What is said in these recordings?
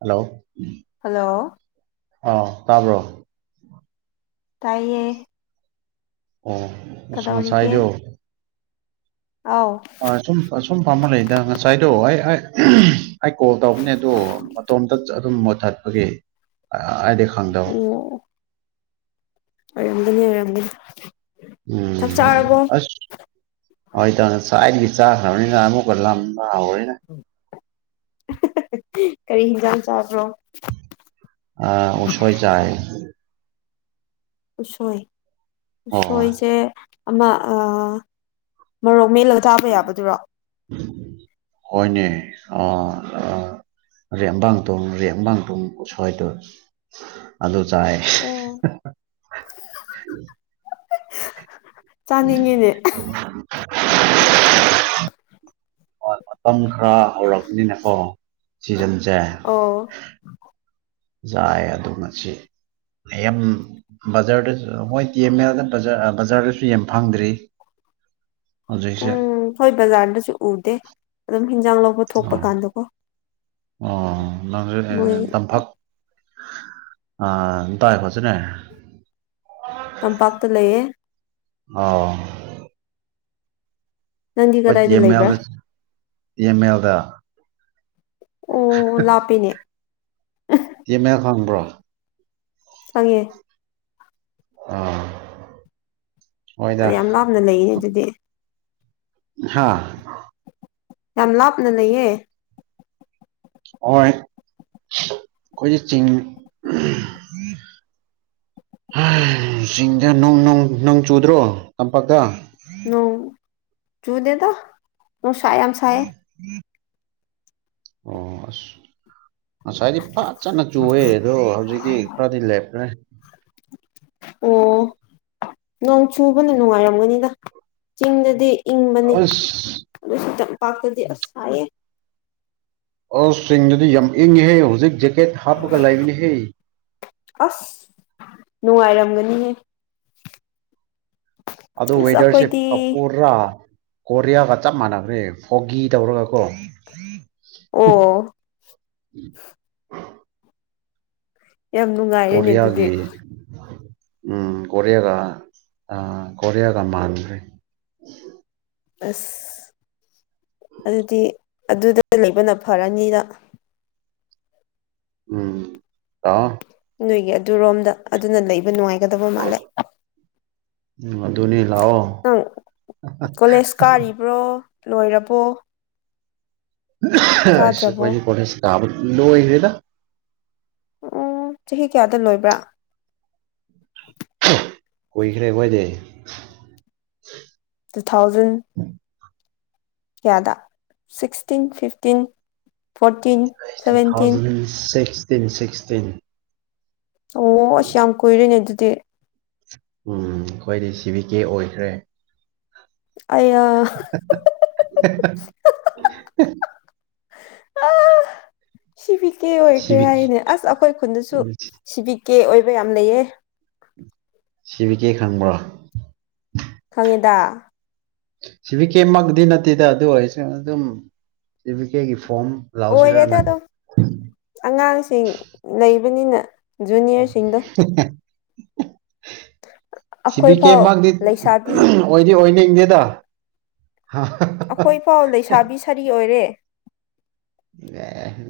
hello hello ꯑꯥ ꯇꯥꯕ꯭ꯔꯣ ꯇꯥꯏꯌꯦ ꯑꯣ ꯑꯁ ꯀꯗꯧꯔꯤꯒꯦ ꯉꯁꯥꯏꯗꯣ ꯑꯥꯎ ꯑ ꯁꯨꯝ ꯁꯨꯝ ꯄꯃꯨꯔꯦ ꯑꯗ ꯉꯁꯥꯏꯗꯣ ꯑꯩ ꯑꯩ ꯀꯣꯜ ꯇꯧꯕꯅꯦ ꯑꯗꯣ ꯃꯇꯣꯝꯇ ꯑꯗꯨꯝ ꯃꯨꯠꯊꯠꯄꯒꯤ ꯑꯩꯗꯤ ꯈꯪꯗꯕ ꯑꯣ ꯑꯣꯏꯔꯝꯒꯅꯤ ꯑꯣꯏꯔꯝꯒꯅꯤ ꯎꯝ ꯆꯥꯛ ꯆꯥꯔꯕꯣ ꯑꯁ ꯑꯩ ꯆꯦꯛ ꯉꯂꯥꯏꯗꯕꯤ ꯆꯥ ꯈꯔꯅꯤꯅ ꯃꯨꯛꯀꯥ ꯂꯝ ꯑ ꯑꯣꯏꯅꯦ ꯀꯔꯤ ꯍꯤꯟꯖꯥꯡ ꯆꯥꯕ꯭ꯔꯣ ꯑ ꯎꯁꯣꯏ ꯆꯥꯏ ꯎꯁꯣꯏ ꯑꯣ ꯎꯁꯣꯏꯁꯦ ꯑꯃ ꯃꯔꯣꯛ ꯃꯦꯜꯂ ꯊꯥꯕ ꯌꯥꯕ ꯌꯥꯕꯗꯨꯔꯣ ꯑꯣ ꯑꯣ ꯔꯦꯕꯥꯇꯣꯡ ꯔꯦꯕꯥꯇꯣꯡ ꯎꯁꯣꯏꯗꯣ ꯑꯗꯨ ꯆꯥꯏ ꯑꯣ ꯆꯥꯅꯤꯡꯉꯤꯅꯦ [unintelligible] [unintelligible] ꯃꯇꯝ ꯈꯔ ꯍꯧꯔꯛꯄꯅꯤꯅꯀꯣ ꯁꯤ ꯑꯣ ꯆꯥꯏ ꯑꯗꯨ ꯉꯁꯤ ꯌꯥꯝ ꯕꯖꯥꯔꯗꯁꯨ ꯃꯣꯏ ꯇꯤ ꯑꯦꯝ ꯑꯦꯗ ꯕꯖꯥꯔꯗꯁꯨ ꯌꯥꯝ ꯐꯪꯗ꯭ꯔꯤ [unintelligible] ꯍꯧꯖꯤꯛꯁꯦ ꯎꯝ ꯍꯣꯏ ꯕꯖꯥꯔꯗꯁꯨ ꯎꯗꯦ ꯑꯗꯨꯝ ꯍꯤꯟꯖꯥꯡ ꯂꯧꯕ ꯊꯣꯛꯄ ꯑꯣ ꯀꯥꯟꯗꯀꯣ ꯑꯣ ꯅꯪ ꯃꯣꯏ ꯇꯝꯄꯥꯛ ꯑꯥ ꯇꯥꯏ ꯈꯣꯁꯤꯅꯦ ꯇꯝꯄꯥꯛꯇ ꯂꯩꯌꯦ ꯑꯣ ꯅꯪꯗꯤ ꯈꯣꯏ ꯇꯤ ꯀꯗꯥꯏꯗ ꯑꯦꯝ ꯑꯦꯜ ꯂꯩꯕ꯭ꯔꯥ ꯇꯤ ꯑꯦꯝ ꯑꯦꯜꯗ ꯑꯣ ꯂꯥꯞꯄꯤꯅꯦ ꯇꯤ ꯑꯦꯝ ꯑꯦꯜ ꯈꯪꯕ꯭ꯔꯣ ꯈꯪꯉꯦ ꯑꯥ ꯍꯣꯏꯗ ꯑꯗꯨ ꯌꯥꯝ ꯂꯥꯞꯅ ꯂꯩꯌꯦ ꯑꯗꯨꯗꯤ ꯍꯥꯥ ꯌꯥꯝ ꯂꯥꯞꯅ ꯂꯩꯌꯦ ꯍꯣꯏ ꯑꯩꯈꯣꯏꯖꯦ ꯆꯤꯡ ꯆꯤꯡꯗ ꯅꯨꯡ ꯅꯨꯡ ꯅꯣꯡ ꯆꯨꯗ꯭ꯔꯣ ꯇꯝꯄꯥꯛꯇ ꯅꯣꯡ ꯆꯨꯗꯦꯗ ꯅꯨꯡꯁ ꯌꯥꯝ ꯁꯥꯏꯑꯦ ꯑꯣ ꯑꯁ ꯉꯁꯥꯏꯗꯤ ꯐꯥꯖꯅ ꯆꯨꯑꯦ ꯑꯗꯣ ꯍꯧꯖꯤꯛꯇꯤ ꯈꯔꯗꯤ ꯂꯦꯞꯈ꯭ꯔꯦ ꯑꯣ ꯅꯣꯡ ꯆꯨꯕꯅ ꯅꯨꯡꯉꯥꯏꯔꯝꯒꯅꯤꯗ ꯆꯤꯡꯗꯗꯤ ꯏꯪꯕꯅꯤ ꯑꯁ ꯑꯗꯨꯁꯨ ꯇꯝꯄꯥꯛꯇꯗꯤ ꯑꯁ ꯁꯥꯏꯌꯦ ꯑꯁ ꯆꯤꯡꯗꯗꯤ ꯌꯥꯝ ꯏꯪꯉꯦꯍꯦ ꯍꯧꯖꯤꯛ ꯖꯦꯀꯦꯠ ꯍꯥꯞꯄꯒ ꯂꯥꯏꯕꯤꯅꯤꯍꯦ ꯑꯁ ꯅꯨꯡꯉꯥꯏꯔꯝꯒꯅꯤꯍꯦ ꯑꯗꯣ ꯑꯁ ꯋꯗꯔꯁꯤꯞ ꯑꯩꯈꯣꯏꯗꯤ ꯀꯄꯣꯔꯔꯥ ꯀꯣꯔꯤꯌꯥꯒ ꯆꯞ ꯃꯥꯟꯅꯕꯅꯦ ꯍꯣꯒꯤ ꯇꯧꯔꯒ ꯀꯣ ꯑꯣ ꯌꯥꯝ ꯅꯨꯡꯉꯥꯏꯔꯦꯅꯦ ꯑꯗꯨꯗꯤ ꯀꯣꯔꯤꯌꯥꯒꯤ ꯎꯝ ꯀꯣꯔꯤꯌꯥꯒ ꯑ ꯀꯔꯤꯌꯥꯒ ꯃꯟꯈ꯭ꯔꯦ ꯑꯁ ꯑꯗꯨꯗꯤ ꯑꯗꯨꯗ ꯂꯩꯕꯅ ꯐꯔꯅꯤꯅ ꯎꯝ ꯑ ꯅꯣꯏꯒꯤ ꯑꯗꯨꯔꯣꯝꯗ ꯑꯗꯨꯅ ꯂꯩꯕ ꯅꯨꯡꯉꯥꯏꯒꯗꯕ ꯃꯥꯜꯂꯦ ꯎꯝ ꯑꯗꯨꯅꯤ ꯂꯥꯛꯑꯣ ꯅꯪ ꯀꯣꯂꯦꯖ ꯀꯥꯔꯤꯕ꯭ꯔꯣ ꯂꯣꯏꯔꯕꯣ ꯄ ꯀꯥꯗ꯭ꯔꯕꯣ ꯀꯣꯁꯤ ꯀꯕ ꯂ ꯑꯣꯏꯦꯗ ꯑꯣ ꯆꯍꯤ ꯀꯌꯥꯗ ꯂꯣꯏꯕ꯭ꯔꯥ ꯀꯣꯏꯈꯔꯦ ꯑꯣꯏꯣꯏꯗ ꯇꯨ ꯊꯥꯎꯖꯟ ꯀꯌꯥꯗ sixteen fifteen fourteen seventeen fifteen sixteen ꯑꯣ ꯑꯁ ꯌꯥꯝ ꯀꯨꯏꯔꯦꯅꯦ ꯑꯗꯨꯗꯤ ꯎꯝ ꯑꯩꯈꯣꯏꯗꯤ ꯁꯤꯕꯤ ꯀꯦ ꯑꯣꯏꯈ꯭ꯔꯦ ꯑꯩꯌꯥ [unintelligible] [unintelligible] ꯁꯤꯕꯤꯛꯛꯇꯦ ꯁꯤ ꯑꯣꯏꯈ꯭ꯔꯦ ꯕꯤ ꯍꯥꯏꯅꯦ ꯑꯁ ꯑꯩꯈꯣꯏ ꯈꯨꯟꯗꯁꯨ ꯁꯤꯕꯤ ꯀꯦ ꯑꯣꯏꯕ ꯌꯥꯝ ꯂꯩꯌꯦ ꯁꯤꯕꯤꯒꯦ ꯈꯪꯕ꯭ꯔꯣ ꯈꯪꯉꯦꯗ ꯁꯤꯕꯤ ꯀꯦ ꯃꯗꯤꯤ ꯅꯠꯇꯦꯗ ꯑꯗꯨ ꯑꯣꯏꯔꯁ ꯑꯗꯨꯝ ꯁꯤꯕꯤ ꯀꯦꯒꯤ ꯐꯣꯝ ꯂꯥꯎꯁꯤꯔꯅ ꯑꯣꯏꯔꯦꯗ ꯑꯗꯨꯝ ꯑꯉꯥꯡꯁꯤꯡ ꯂꯩ ꯖꯨꯅꯤꯌꯔꯁꯤꯡꯗꯣ ꯑꯩꯈꯣꯏ ꯁꯤꯕꯤꯤ ꯀꯦ ꯐꯥꯎ ꯃꯥꯪꯗꯤ ꯂꯩꯁꯥꯕꯤ ꯑꯣꯏꯗꯤ ꯑꯣꯏꯅꯅꯤ ꯏꯪꯗꯦꯗ ꯑꯩꯈꯣꯏ ꯏ ꯄꯥꯎ ꯂꯩꯁꯥꯕꯤ ꯁꯥꯔꯤ ꯑꯣꯏꯔꯦ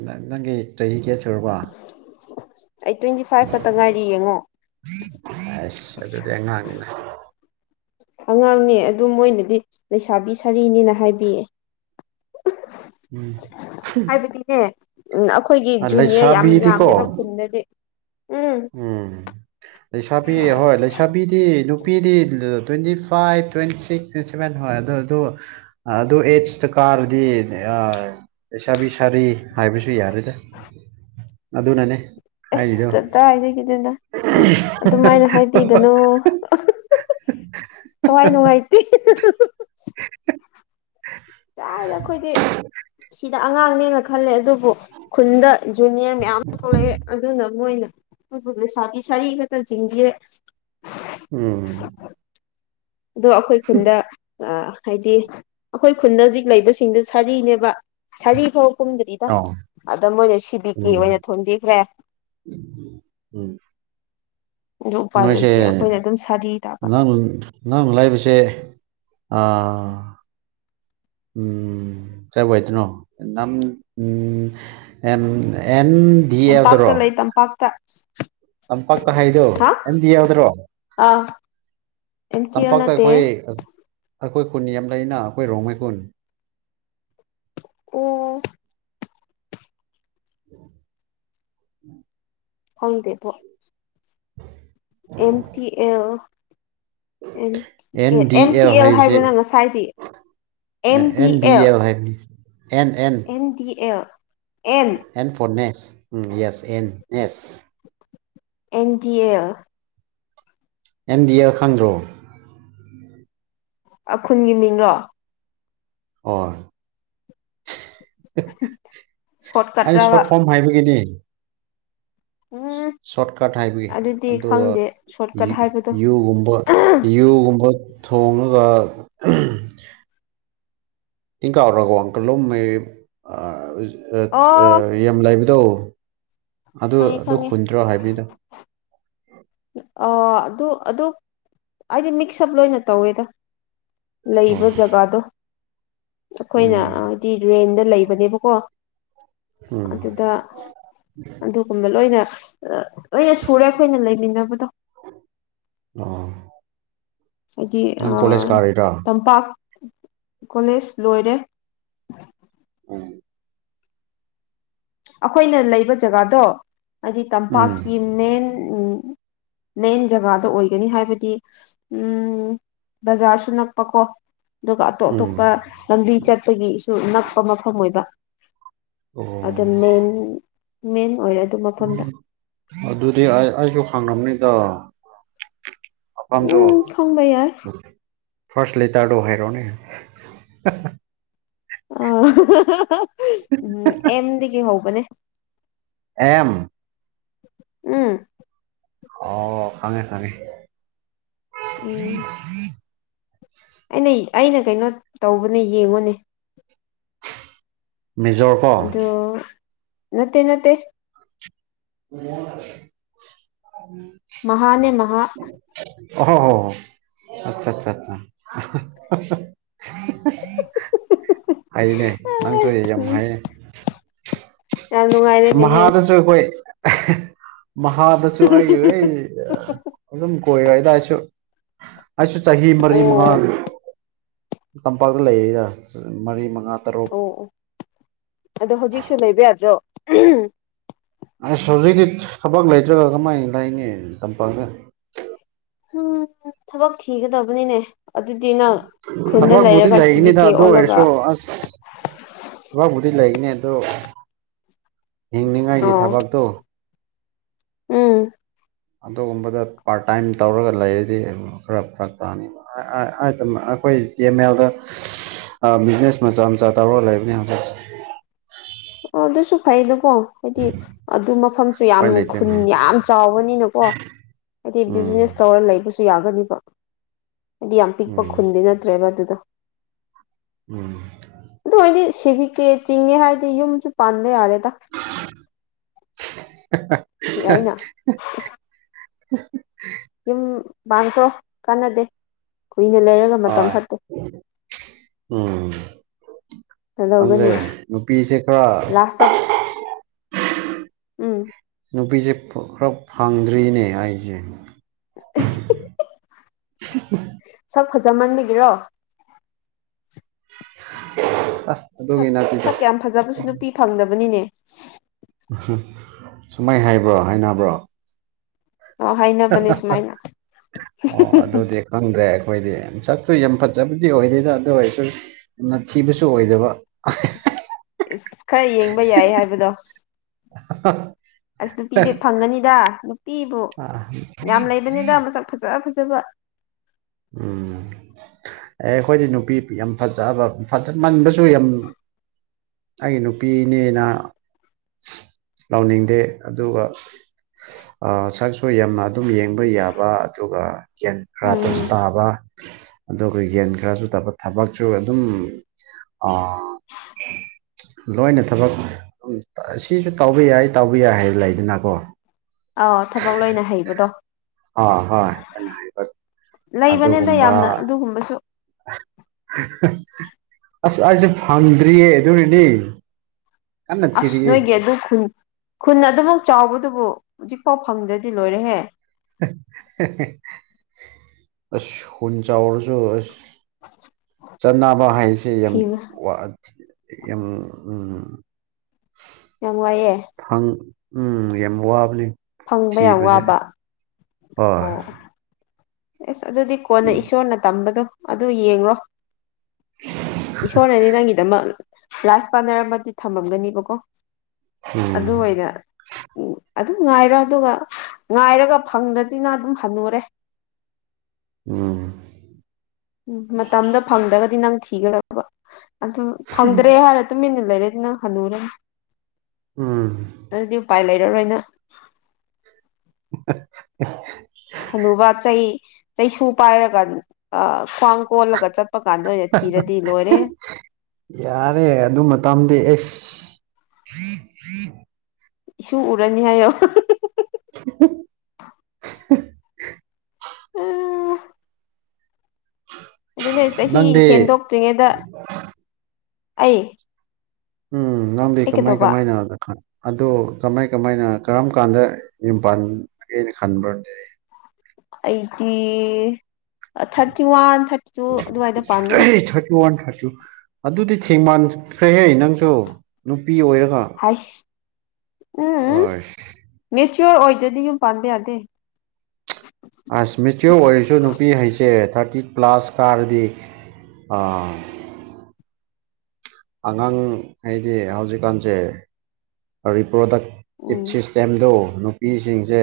ꯅꯪ ꯅꯪꯒꯤ ꯆꯍꯤꯒꯦ ꯁꯔꯕꯣ ꯑꯣ ꯑꯩ ꯇ꯭ꯋꯦꯟꯇꯤ ꯐꯥꯏꯚ ꯈꯛꯇ ꯉꯥꯏꯔꯤ ꯌꯦꯡꯉꯣ ꯑꯁ ꯑꯗꯨꯗꯤ ꯑꯉꯥꯡꯅꯤꯅ ꯑꯉꯥꯡꯅꯦ ꯑꯗꯨꯝ ꯃꯣꯏꯅꯗꯤ ꯂꯩꯁꯥꯕꯤ ꯁꯥꯔꯤꯅꯤꯅ ꯍꯥꯏꯕꯤꯌꯦ ꯎꯝ ꯍꯥꯏꯕꯗꯤꯅꯦ ꯎꯝ ꯑꯩꯈꯣꯏꯒꯤ ꯖꯨꯅꯤꯌꯔ ꯌꯥꯝ ꯂꯩꯁꯥꯕꯤꯗꯤꯀꯣ ꯌꯥꯝꯃꯦꯕ ꯈꯨꯟꯗꯗꯤ ꯎꯝ ꯂꯩꯁꯥꯕꯤ ꯍꯣꯏ ꯂꯩꯁꯥꯕꯤꯗꯤ ꯇ꯭ꯋ ꯐꯥꯏꯚ ꯇ꯭ꯋꯤꯛ ꯍꯣꯏ ꯑꯗꯨ ꯗꯤꯁꯥꯕꯤ ꯈꯔꯤ ꯍꯥꯏꯕꯁꯨ ꯌꯥꯔꯗ ꯑꯗꯨꯅꯅꯦ ꯑꯁ ꯍꯥꯏꯔꯤꯗꯣ ꯀꯗꯥ ꯍꯥꯏ ꯅꯤꯅ ꯑꯗꯨꯃꯥꯏꯅ ꯍꯥꯏꯕꯤꯒꯅꯨ ꯊꯋꯥꯏ ꯅꯨꯡꯉꯥꯏꯇꯦ [unintelligible] ꯌꯥꯔꯦ ꯑꯩꯈꯣꯏꯗꯤ ꯁꯤꯗ ꯑꯉꯥꯡꯅꯦꯅ ꯈꯜꯂꯦ ꯑꯗꯨ ꯈꯨꯟꯗ ꯖꯨꯅꯤꯌꯔ ꯃꯌꯥꯝ ꯑꯃ ꯊꯣꯛꯂꯛꯑꯦ ꯑꯗꯨꯅ ꯃꯣꯏꯅ ꯁꯥꯕꯤ ꯁꯔꯤ ꯃꯠꯇ ꯆꯤꯡ ꯕꯤꯔꯦ ꯎꯝ ꯑꯗꯣ ꯑꯩꯈꯣꯏ ꯈꯨꯟꯗ ꯑ ꯍꯥꯏꯗꯤ ꯑꯩꯈꯣꯏ ꯈꯨꯟꯗ ꯍꯧꯖꯤꯛ ꯂꯩꯕꯁꯤꯡꯗꯨ ꯁꯥꯔꯤꯅꯦꯕ ꯁꯥꯔꯤ ꯐꯥꯎ ꯀꯨꯝꯗ꯭ꯔꯤꯗ ꯑꯣ ꯑꯗꯨꯏ ꯑꯣꯏꯅ ꯁꯤꯕꯤ ꯀꯦ ꯑꯣꯏꯅ ꯎꯝ ꯊꯣꯟꯝꯕꯤꯈ꯭ꯔꯦ ꯎꯝ ꯑꯗꯨ ꯎꯄꯥꯏ ꯅꯣꯏ ꯁꯦ ꯂꯩꯇꯦ ꯑꯩꯈꯣꯏꯅ ꯑꯗꯨꯝ ꯁꯥꯔꯤ ꯇꯥꯕ ꯅꯪ ꯅꯪ ꯂꯩꯕꯁꯦ ꯑ [inaudible] ꯎꯝ [inaudible] ꯑꯦꯟꯗꯤꯌꯥꯗ꯭ꯔꯣ ꯇꯝꯄꯥꯛꯇ ꯂꯩ ꯇꯝꯄꯥꯛꯇ ꯇꯝꯄꯥꯛ ꯇ ꯍꯥꯏꯗꯨꯣ ꯍꯥ ꯑꯦꯟꯗꯤꯌꯥꯔꯗ꯭ꯔꯣ ꯑꯥ ꯑꯦꯝ ꯇꯤ ꯑꯦꯜ ꯇꯝꯄꯥꯛꯇ ꯅꯠꯇꯦ ꯑꯩꯈꯣꯏ ꯑꯩꯈꯣꯏ ꯈꯨꯟ ꯌꯥꯝ ꯂꯩꯅ ꯑꯩꯈꯣꯏ ꯔꯣꯡꯃꯩ ꯈ‌ꯣꯏ ꯑꯣ [unintelligible] ꯈꯪꯗꯦꯕ‌ꯣ M T L N D M T L ꯍꯥꯏꯕꯁꯦ ꯍꯥꯏꯕꯅ ꯉꯁꯥꯏꯗꯤ ꯑꯦꯟ ꯗꯤ ꯑꯦꯜ ꯍꯥꯏꯕꯅꯤ N D L N for S yes N S N D L NDL ꯈꯪꯗ‍꯭ꯔ‌ꯣ ꯑꯈꯨꯟꯒꯤ ꯃꯤꯡꯔꯣ ꯍ‌ꯣꯏ ꯁꯣꯔꯠ ꯑꯩꯅ ꯀꯠꯔꯕ ꯁꯣꯔꯠ ꯐꯣꯔꯝ ꯍꯥꯏꯕꯒꯤꯅꯤ ꯎꯝ ꯁꯣꯔꯠꯀꯠ ꯍꯥꯏꯕꯒꯤ ꯑꯗꯨꯗꯤ ꯑꯗꯣ ꯈꯪꯗꯦ ꯁꯣꯔꯠꯀꯠ ꯌꯨ ꯍꯥꯏꯕꯗꯣ ꯌꯨꯨꯒꯨꯝꯕ ꯌꯨꯒꯨꯝꯕ ꯊꯣꯡꯉꯒ [inaudible] ꯇꯤꯡ ꯀꯥ ꯑꯣꯏꯔꯒꯣ ꯑꯪꯀꯜ ꯂꯣ ꯑꯣ ꯑꯩ ꯌꯥꯝ ꯂꯥꯏꯕꯗꯣ ꯑꯗꯨ ꯈꯪꯉꯦ ꯑꯗꯨ ꯈꯪꯉꯦ ꯍꯨꯟꯗ꯭ꯔꯣ ꯍꯥꯏꯕꯅꯤꯗ ꯑꯩ ꯑꯗꯨ ꯑꯗꯨ ꯍꯥꯏꯗꯤ ꯃꯤꯛꯁ ꯎꯞ ꯂꯣꯏꯅ ꯇꯧꯋꯦꯗ ꯑꯣ ꯂꯩꯕ ꯖꯒꯥꯗꯣ ꯑꯩꯈꯣꯏꯅ ꯎꯝ ꯍꯥꯏꯗꯤ ꯔꯦꯟꯗ ꯂꯩꯕꯅꯦꯕꯀꯣ ꯎꯝ ꯑꯗꯨꯗ ꯑꯗꯨꯒꯨꯝꯕ ꯂꯣꯏꯅ ꯂꯣꯏꯅ ꯁꯨꯔꯦ ꯑꯩꯈꯣꯏꯅ ꯂꯩꯃꯤꯟꯅꯕꯗꯣ ꯑꯣ ꯍꯥꯏꯗꯤ ꯑ ꯅꯪ ꯀꯣꯂꯦꯖ ꯀꯥꯔꯤꯔꯥ ꯇꯝꯄꯥꯛ ꯀꯣꯂꯦꯖ ꯂꯣꯏꯔꯦ [inaudible] ꯑꯩꯈꯣꯏꯅ ꯂꯩꯕ ꯖꯒꯥꯗꯣ ꯍꯥꯏꯗꯤ ꯇꯝꯄꯥꯛꯀꯤ ꯃꯦꯟ ꯃꯦꯟ ꯖꯒꯥꯗ ꯑꯣꯏꯒꯅꯤ ꯍꯥꯏꯕꯗꯤ ꯎꯝ ꯕꯖꯥꯔꯁꯨ ꯅꯛꯄꯀ‌ꯣ ꯑꯗꯨꯒ ꯑꯇꯣꯞ ꯎꯝ ꯑꯇꯣꯞꯄ ꯂꯝꯕꯤ ꯆꯠꯄꯒꯤꯁꯨ ꯅꯛꯄ ꯃꯐꯝ ꯑꯣꯏꯕ ꯑꯣ ꯑꯗ ꯃꯦꯟ ꯃꯦꯟ ꯑꯣꯏꯔꯗꯤ ꯎ ꯑꯗꯨꯗꯤ ꯑꯩ ꯑꯩꯁꯨ ꯈꯪꯔꯝꯅꯤꯗ ꯎꯝ ꯈꯪꯕ ꯌꯥꯏ ꯐꯥꯔꯁ ꯂꯤꯇꯔꯗꯣ ꯍꯥꯏꯔꯣꯅꯦ ꯑ ꯎꯝ ꯑꯦꯝꯗꯒꯤ ꯍꯧꯕꯅꯦ ꯑꯦꯝ ꯎꯝ ꯑꯣ ꯐꯉꯦ ꯐꯉꯦ ꯎꯝ ꯑꯩꯅ ꯑꯩꯅ ꯀꯩꯅꯣ ꯇꯧꯕꯅꯦ ꯌꯦꯡꯉꯨꯅꯦ ꯃꯤꯖꯣꯔ ꯀ‌ꯣ ꯑꯗꯨ ꯅꯠꯇꯦ ꯅꯠꯇꯦ ꯎ [unintelligible] ꯃꯍꯥꯅꯦ ꯃꯍꯥ ꯑꯣ ꯍꯣ ꯍ‌ꯣ ꯍ‌ꯣ ꯑꯆꯥ ꯑꯆꯥ ꯑꯆꯥ ꯑꯩꯅꯦ ꯅꯪ ꯆꯣꯏꯦ ꯌꯥꯝ ꯎꯝ ꯍꯥꯏꯌꯦ ꯌꯥꯝ ꯅꯨꯡꯉꯥꯏꯔꯦꯅꯦꯍꯦ ꯃꯍꯥꯗꯁꯨ ꯑꯩꯈꯣꯏ ꯃꯍꯥꯗꯁꯨ ꯑꯩ ꯑꯩ ꯑꯗꯨꯝ ꯀꯣꯏꯔ ꯑꯗꯨꯗꯥꯏꯁꯨ ꯑꯁ ꯆꯍꯤꯍꯤ ꯃꯔꯤ ꯑꯣ ꯃꯉꯒ ꯇꯝꯄꯥꯛꯇ ꯂꯩꯔꯤꯗ ꯃꯔꯤ ꯃꯉꯥ ꯇꯔꯨꯛ ꯑꯣ ꯑꯣ ꯑꯗꯣ ꯍꯧꯖꯤꯛꯁꯨ ꯂꯩꯕ ꯌꯥꯗ꯭ꯔꯣ ꯑꯁ ꯍꯧꯖꯤꯛꯤ ꯊꯕꯛ ꯂꯩꯇ꯭ꯔꯒ ꯀꯃꯥꯏꯅ ꯂꯩꯅꯤꯦ ꯇꯝꯄꯥꯛꯦ ꯎꯝ ꯊꯕꯛ ꯊꯤꯒꯗꯕꯅꯤꯅꯦ ꯑꯗꯨꯗꯤ ꯅꯪ ꯈꯨꯟꯗ ꯊꯕꯛꯕꯨꯗꯤ ꯂꯩꯔꯒ ꯁꯤꯕꯤ ꯂꯩꯒꯅꯤꯗ ꯀꯦ ꯑꯗꯨ ꯑꯣꯜꯂꯒ ꯑꯣꯏꯔꯁꯨ ꯑꯁ ꯊꯕꯨꯗꯤ ꯂꯩꯒꯅꯦꯗꯣ ꯍꯤꯡꯅꯤꯉꯥꯏꯒꯤ ꯑꯣ ꯊꯕꯛꯇꯨ ꯎꯝ ꯑꯗꯨꯒꯨꯝꯕꯗ ꯄꯥꯔꯠ ꯇꯥꯏꯝ ꯇꯧꯔꯒ ꯂꯩꯔꯗꯤ ꯈꯔ ꯐꯔꯛ ꯇꯥꯍꯅꯤꯡꯕ ꯑꯩꯈꯣꯏ ꯇꯤ ꯑꯦꯝ ꯑꯦꯜꯗ ꯕꯤꯖꯤꯅꯦꯁ ꯃꯆꯥ ꯃꯆꯥ ꯇꯧꯔꯒ ꯂꯩꯕꯅꯦ ꯍꯧꯖꯤꯛ ꯗꯁꯨ ꯐꯥꯏꯗ ꯀꯣ ꯍꯥꯏꯗꯤ ꯑꯗꯨ ꯃꯐꯝꯁꯨ ꯌꯥꯝ ꯎꯄꯥꯏ ꯂꯩꯇ꯭ꯔꯦ ꯈꯨꯟ ꯌꯥꯝ ꯆꯥꯎꯕꯅꯤꯅꯀꯣ ꯍꯥꯏꯗꯤ ꯎꯝ ꯕꯤꯖꯤꯅꯦꯁ ꯇꯧꯔ ꯂꯩꯕꯨ ꯁꯨ ꯌꯥꯒꯅꯤꯕ ꯍꯥꯏꯗꯤ ꯌꯥꯝ ꯄꯤꯛꯄ ꯎꯝ ꯈꯨꯟꯗꯤ ꯅꯠꯇ꯭ꯔꯦꯕ ꯑꯗꯨꯗ ꯎꯝ ꯁꯤꯕꯤꯀꯦ ꯆꯤꯡꯉꯦ ꯍꯥꯏꯔꯗꯤ ꯌꯨꯝꯁꯨ ꯄꯥꯟꯕ ꯌꯥꯔꯦ [unintelligible] ꯑꯏꯅ [unintelligible] ꯌꯨꯝ ꯄꯥꯡꯈ꯭ꯔꯣ ꯀꯥꯟꯅꯗꯦ ꯀꯨꯏꯅ ꯂꯩꯔꯒ ꯑ ꯃꯇꯝ ꯐꯠꯇꯦ ꯎꯝ ꯈꯪꯗ꯭ꯔꯦ ꯀꯩꯗꯧꯒꯅꯤ ꯅꯨꯄꯤꯁꯦ ꯈꯔ ꯂꯥꯁꯇ ꯎꯝ ꯅꯨꯄꯤꯁꯦ ꯈꯔ ꯐꯪꯗ꯭ꯔꯤꯅꯦ ꯑꯩꯁꯦ [unintelligible] ꯆꯃꯟꯃꯤꯒꯤꯔꯣ ꯑ ꯁꯛ ꯁꯛ ꯌꯥꯝ ꯐꯖꯕꯁꯨ ꯅꯨꯄꯤ ꯐꯪꯗꯕꯅꯤꯅꯦ ꯁꯨꯃꯥꯏ ꯍꯥꯏꯕ꯭ꯔꯣ ꯍꯥꯏꯅꯕ꯭ꯔꯣ ꯑꯣ ꯍꯥꯏꯅꯕꯅꯦ ꯁꯨꯃꯥꯏꯅ ꯑꯣ ꯑꯗꯨꯗꯤ ꯈꯪꯗ꯭ꯔꯦ ꯑꯩꯈꯣꯏꯗꯤ ꯁꯛꯇꯨ ꯌꯥꯝ ꯐꯖꯕꯗꯤ ꯑꯣꯏꯗꯦꯗ ꯑꯗꯨ ꯑꯣꯏꯔꯁꯨ ꯌꯥꯝꯅꯊꯤꯕꯁꯨ ꯑꯣꯏꯗꯕ ꯏꯁꯁ ꯈꯔ ꯌꯦꯡꯕ ꯌꯥꯏ ꯍꯥꯏꯕꯗꯣ ꯑꯁ ꯅꯨꯄꯤꯗꯤ ꯐꯪꯒꯅꯤꯗ ꯅꯨꯄꯤꯕꯨ ꯌꯥꯝ ꯂꯩꯕꯅꯤꯗ ꯃꯁꯛ ꯐꯖ ꯐꯖ ꯆꯕ ꯎꯝ ꯑꯦ ꯑꯩꯈꯣꯏꯗꯤ ꯅꯨꯄꯤ ꯌꯥꯝ ꯐꯖꯕꯖ ꯃꯟꯕꯁꯨ ꯌꯥꯝ ꯑꯩꯒꯤ ꯅꯨꯄꯤꯅꯦꯅ ꯂꯥꯎꯅꯤꯡꯗꯦ ꯑꯗꯨꯒ ꯁꯛꯁꯨ ꯌꯥꯝꯅ ꯑꯗꯨꯝ ꯌꯦꯡꯕ ꯣꯏ ꯌꯥꯕ ꯑꯗꯨꯒ ꯌꯦꯦꯟ ꯈꯔꯇꯁꯨ ꯎꯝ ꯇꯥꯕ ꯑꯗꯨꯒ ꯑꯩꯈꯣꯏ ꯌꯦꯟ ꯈꯔꯁꯨ ꯇꯕ ꯊꯕꯛꯁꯨ ꯑꯗꯨꯝ [unintelligible] ꯂꯣꯏꯅ ꯊꯕꯛ ꯁꯤꯁꯨ ꯇꯧꯕ ꯌꯥꯏ ꯇꯧꯕ ꯌꯥꯏ ꯍꯥꯏꯔ ꯂꯩꯗꯅꯀꯣ ꯑ ꯊꯕꯛ ꯂꯣꯏꯅ ꯍꯩꯕꯗꯣ ꯑꯥ ꯍꯣꯏ ꯑꯩꯅ ꯍꯥꯏꯕ ꯂꯩꯕꯅꯦꯗ ꯑꯗꯨꯒꯨꯝꯕ ꯌꯥꯝꯅ ꯑꯗꯨꯒꯨꯝꯕꯁꯨ ꯑꯁ ꯑꯩꯁꯨ ꯐꯥꯟꯗꯔꯤꯌꯦ ꯅꯤ ꯑꯁ ꯅꯣꯏꯒꯤ ꯑꯗꯨ ꯈꯨꯟ ꯈꯨꯟ ꯑꯗꯨꯃꯛ ꯆꯥꯎꯕ ꯑꯗꯨꯕꯨ ꯍꯧꯖꯤꯛꯐꯥꯎ ꯐꯪꯗ꯭ꯔꯗꯤ ꯂꯣꯏꯔꯍꯦ ꯑꯁ ꯍꯨꯟ ꯆꯔꯁꯨ ꯑ ꯆꯥꯟꯅꯕ ꯍꯥꯏꯁꯦ ꯌꯥꯝ ꯌꯥꯝ ꯎꯝ ꯌꯥꯝꯅꯨꯡ ꯋꯥꯏꯑꯌꯦ ꯐꯪ ꯎꯝ ꯌꯥꯝ ꯋꯥꯕꯅꯤ ꯐꯪꯕ ꯌꯥꯝ ꯊꯤꯕꯁꯦ ꯋꯥꯕ ꯍꯣꯏ ꯑꯣ ꯑꯦꯁ ꯑꯗꯨꯗꯤ ꯀꯣꯟꯅ ꯏꯁꯣꯔꯅ ꯇꯝꯕꯗꯣ ꯑꯗꯨ ꯌꯦꯡꯂꯡꯣ ꯏꯁꯣꯔꯅꯗꯤ ꯅꯪꯒꯤꯗꯃꯛ ꯂꯥꯏꯐ ꯄꯥꯔꯠꯅꯔ ꯑꯃꯗꯤ ꯊꯝꯃꯝꯒꯅꯦꯕꯀꯣ ꯎꯝ ꯑꯗꯨꯏꯔ ꯎ ꯑꯗꯨꯝ ꯉꯥꯏꯔꯣ ꯑꯗꯨꯒ ꯉꯥꯏꯔꯒ ꯐꯪꯗꯗꯤꯅ ꯑꯗꯨꯝ ꯍꯟꯅꯨꯔꯦ ꯎꯝ ꯎꯝ ꯃꯇꯝꯗ ꯐꯪꯗ꯭ꯔꯒꯗꯤ ꯅꯪ ꯊꯤꯒꯗꯕ ꯑꯗꯨꯝ ꯐꯪꯗ꯭ꯔꯦ ꯍꯥꯏꯔ ꯇꯨꯃꯤꯟꯅ ꯂꯩꯔꯗꯅ ꯍꯜꯅꯔ ꯎꯝ ꯔ ꯑꯣꯏꯅ [unintelligible] ꯑꯅꯕ ꯆꯩ ꯆꯩꯁꯨ ꯄꯥꯏꯔꯒ ꯈ꯭ꯋꯥꯡ ꯀꯣꯜꯂꯒ ꯆꯠ ꯌꯥꯔꯦ ꯑꯗꯨ ꯃꯇꯝꯗꯤ ꯑꯦꯁ ꯍꯝ ꯍꯝ ꯏ ꯎꯔꯅꯤ ꯍꯥꯏꯌꯣ [unintelligible] ꯑ ꯑꯗꯨꯅꯦ ꯆꯍꯤ ꯅꯪꯗꯤ ꯍꯦꯟꯗꯣꯛꯇ꯭ꯔꯤꯉꯩꯗ ꯑꯩ ꯎꯝ ꯉꯝꯗꯤ ꯑꯩ ꯀꯃꯥꯏ ꯀꯩꯗꯧꯕ ꯀꯃꯥꯏꯅꯗ ꯑꯗꯣ ꯀꯃꯥꯏ ꯀꯃꯥꯏꯅ ꯀꯔꯝ ꯀꯥꯟꯗ ꯌꯨꯝ ꯄꯥꯟꯒꯦꯅ ꯈꯟꯕ꯭ꯔꯗꯤ eighty thirty one thirty two ꯑꯗꯨꯃꯥꯏꯅ ꯄꯥꯟꯒꯅꯤ ꯊꯥꯔꯇꯤ ꯋꯥꯟ ꯊꯥꯔꯇꯤ ꯑꯗꯨꯗꯤ ꯊꯦꯡꯃꯥꯟꯈ꯭ꯔꯦꯍꯦ ꯅꯪꯁꯨ ꯅꯨꯄꯤ ꯑꯣꯏꯔꯒ ꯍꯥꯏꯁ ꯑꯁ ꯄꯣꯔ ꯑꯣꯏꯖꯗꯤ ꯌꯨꯝ ꯄꯥꯟꯕ ꯌꯥꯗꯦ ꯑꯁ ꯃꯦꯆꯌꯣꯔ ꯑꯣꯏꯔꯁꯨ ꯅꯨꯄꯤ ꯍꯥꯏꯩꯁꯦ ꯊꯥꯔꯇꯤ ꯄ꯭ꯂꯥꯁ ꯀꯔꯗꯛ ꯑꯉꯥꯡ ꯍꯥꯏꯗꯤ ꯍꯧꯖꯤꯛꯀꯥꯟꯁꯦ ꯔꯤꯄ꯭ꯔꯣꯗ ꯇꯤꯞ ꯎꯝ ꯁꯤꯁꯇꯦꯝꯗ ꯅꯨꯄꯤꯁꯤꯡꯁꯦ